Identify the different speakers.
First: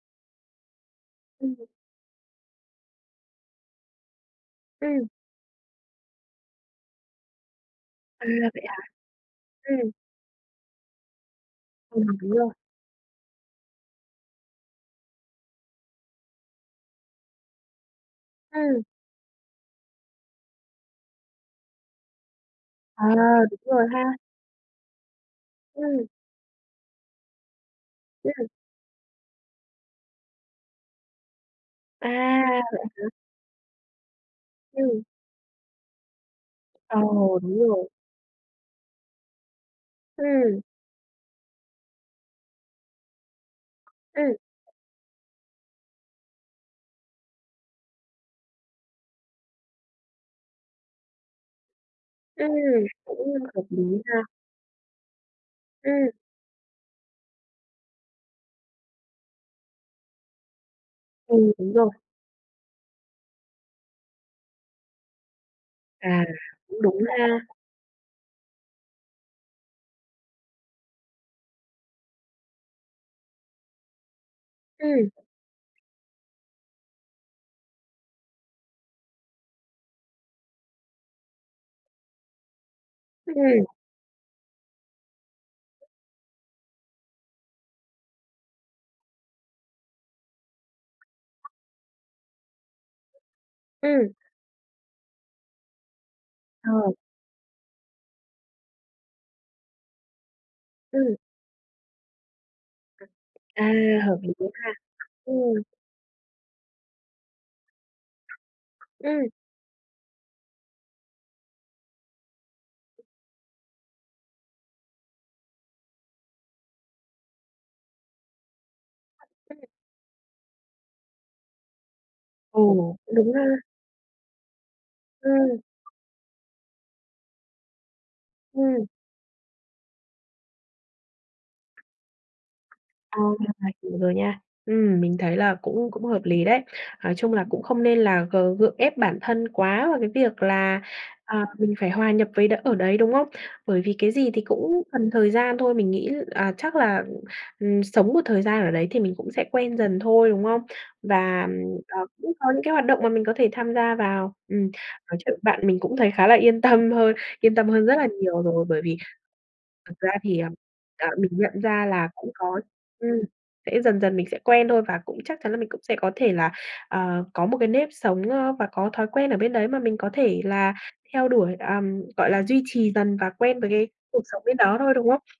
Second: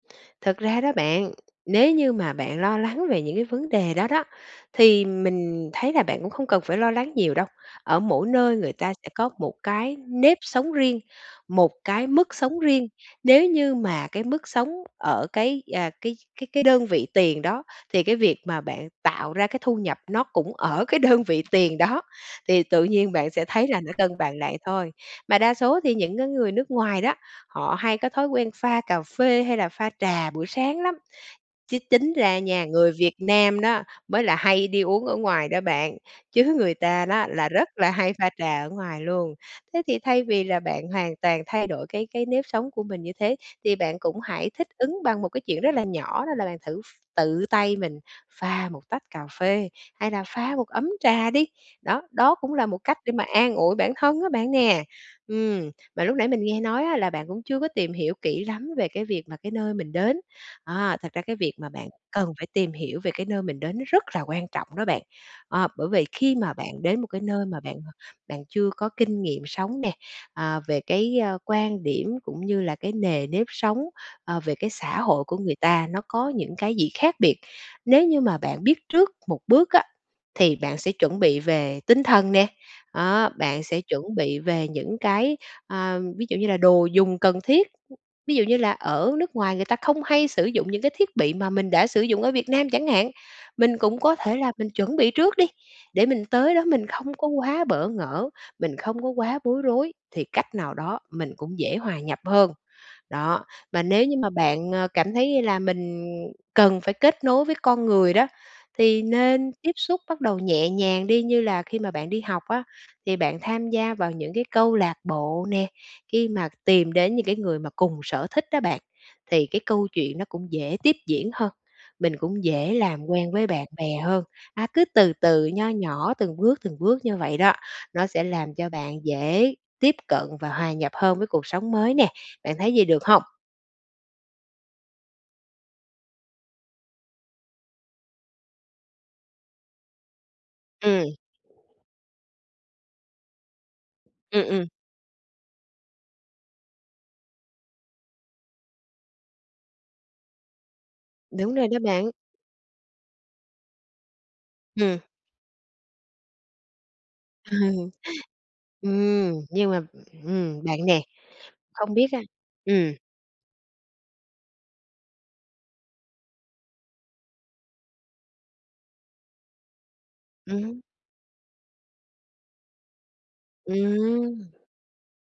Speaker 1: Thật ra đó bạn,
Speaker 2: Ừm.
Speaker 1: nếu như mà bạn lo lắng về những cái vấn đề đó đó, thì
Speaker 2: Ừm.
Speaker 1: mình thấy là bạn cũng không cần phải lo lắng nhiều đâu. Ở
Speaker 2: À,
Speaker 1: mỗi nơi
Speaker 2: vậy
Speaker 1: người
Speaker 2: hả?
Speaker 1: ta sẽ có một
Speaker 2: Ừm.
Speaker 1: cái nếp sống riêng, một
Speaker 2: Ừm,
Speaker 1: cái
Speaker 2: đúng
Speaker 1: mức
Speaker 2: rồi.
Speaker 1: sống riêng. Nếu như mà cái mức sống ở cái, à, cái cái cái đơn vị tiền đó, thì cái việc mà
Speaker 2: Ừm.
Speaker 1: bạn tạo ra cái thu nhập nó cũng ở cái đơn vị tiền đó, thì tự
Speaker 2: À,
Speaker 1: nhiên bạn sẽ
Speaker 2: đúng
Speaker 1: thấy là
Speaker 2: rồi
Speaker 1: nó
Speaker 2: ha.
Speaker 1: cân bằng lại thôi. Mà đa số thì
Speaker 2: Ừm.
Speaker 1: những cái người nước ngoài đó, họ hay có thói
Speaker 2: Ừm.
Speaker 1: quen pha cà phê hay là pha trà buổi sáng lắm. Chứ
Speaker 2: À,
Speaker 1: tính ra nha,
Speaker 2: vậy
Speaker 1: người
Speaker 2: hả?
Speaker 1: Việt Nam đó mới là hay đi
Speaker 2: Ừm.
Speaker 1: uống ở ngoài đó bạn, chứ người
Speaker 2: Ờ,
Speaker 1: ta đó là
Speaker 2: đúng
Speaker 1: rất
Speaker 2: rồi.
Speaker 1: là hay pha trà ở ngoài luôn. Thế thì thay vì là
Speaker 2: Ừm.
Speaker 1: bạn hoàn toàn thay đổi cái cái nếp sống của mình như thế thì bạn cũng
Speaker 2: Ừm.
Speaker 1: hãy thích ứng bằng một cái chuyện rất là nhỏ đó là bạn thử ph tự tay mình pha một tách cà phê, hay là pha một ấm trà đi. Đó, đó
Speaker 2: Ừm,
Speaker 1: cũng là một cách để mà
Speaker 2: cũng
Speaker 1: an
Speaker 2: hợp
Speaker 1: ủi
Speaker 2: lý
Speaker 1: bản thân
Speaker 2: ha.
Speaker 1: á bạn nè. Ừm, mà
Speaker 2: Ừm.
Speaker 1: lúc nãy mình nghe nói á là bạn cũng chưa có tìm hiểu kỹ lắm về cái việc mà cái nơi mình đến. À, thật ra cái
Speaker 2: Ừ,
Speaker 1: việc mà
Speaker 2: đúng
Speaker 1: bạn
Speaker 2: rồi.
Speaker 1: cần phải tìm hiểu về cái nơi mình đến nó rất là quan trọng đó bạn. Ờ, bởi vì
Speaker 2: À,
Speaker 1: khi mà
Speaker 2: cũng
Speaker 1: bạn đến
Speaker 2: đúng
Speaker 1: một cái
Speaker 2: ha.
Speaker 1: nơi mà bạn bạn chưa có kinh nghiệm sống nè, à, về cái, ơ, quan điểm cũng như là cái nề nếp sống, ờ, về cái xã
Speaker 2: Ừm.
Speaker 1: hội của người ta, nó có những cái gì khác biệt. Nếu như mà bạn biết trước một bước á, thì bạn sẽ chuẩn bị về tinh thần nè, đó, bạn
Speaker 2: Ừm.
Speaker 1: sẽ chuẩn bị về những cái, a, ví dụ như là đồ dùng cần thiết, ví dụ như là ở nước ngoài người ta không hay sử dụng những cái thiết bị mà mình đã sử dụng ở Việt Nam chẳng hạn, mình cũng
Speaker 2: Ừm.
Speaker 1: có thể là mình chuẩn bị trước đi, để mình tới đó mình
Speaker 2: Ờ.
Speaker 1: không có quá bỡ ngỡ, mình không có quá bối rối thì cách nào đó
Speaker 2: Ừm.
Speaker 1: mình cũng dễ hòa nhập hơn. Đó,
Speaker 2: À
Speaker 1: mà nếu như
Speaker 2: hợp
Speaker 1: mà
Speaker 2: lý ha,
Speaker 1: bạn, ờ, cảm thấy là
Speaker 2: ừm.
Speaker 1: mình cần phải kết nối với con người đó, thì
Speaker 2: Ừm.
Speaker 1: nên tiếp xúc bắt đầu nhẹ nhàng đi như là khi mà bạn đi học á, thì bạn tham gia vào những cái câu lạc bộ nè, khi mà tìm đến những cái người mà cùng sở thích á bạn, thì cái
Speaker 2: [unintelligible]
Speaker 1: câu chuyện nó cũng dễ tiếp diễn hơn, mình cũng
Speaker 2: Ừ,
Speaker 1: dễ làm
Speaker 2: cũng
Speaker 1: quen
Speaker 2: đúng ha.
Speaker 1: với bạn bè hơn. À, cứ từ từ,
Speaker 2: Ừm.
Speaker 1: nho nhỏ từng bước, từng bước như vậy đó, nó sẽ làm cho
Speaker 2: Ừm.
Speaker 1: bạn dễ tiếp cận và hòa nhập hơn với cuộc sống mới nè. Bạn thấy vậy được
Speaker 2: Ờ,
Speaker 1: hông?
Speaker 2: [unintelligible] hiểu rồi nha. Ừm, mình thấy là cũng cũng hợp lý đấy. Nói chung là cũng không nên là g gượng ép bản thân quá vào cái việc là,
Speaker 1: Ừm.
Speaker 2: à, mình phải hòa nhập với đ ở đấy, đúng không? Bởi vì cái gì thì
Speaker 1: Ừm, ừm.
Speaker 2: cũng cần thời gian thôi, mình nghĩ, à, chắc là, ừm, sống một thời gian ở đấy thì mình cũng sẽ quen dần thôi, đúng không? Và,
Speaker 1: Đúng rồi đó
Speaker 2: ờ,
Speaker 1: bạn.
Speaker 2: cũng có những cái hoạt động mà mình có thể tham gia vào. Ừm,
Speaker 1: Ừm.
Speaker 2: nói chuyện với bạn mình cũng thấy khá là yên tâm hơn, yên tâm hơn rất là nhiều rồi. Bởi vì
Speaker 1: Ừm. Nhưng mà,
Speaker 2: thật ra thì, ờ,
Speaker 1: ừm, bạn nè,
Speaker 2: ờ, mình nhận ra
Speaker 1: không biết
Speaker 2: là
Speaker 1: á,
Speaker 2: cũng có
Speaker 1: ừm.
Speaker 2: ừm, sẽ dần dần mình sẽ quen thôi, và cũng chắc chắn là mình cũng sẽ có thể là, ờ, có một cái nếp sống, ơ, và có thói quen ở bên đấy mà mình có thể là
Speaker 1: Ừm.
Speaker 2: theo đuổi, à, gọi là, duy trì dần và quen với cái cuộc sống bên
Speaker 1: Ừm.
Speaker 2: đó thôi, đúng không?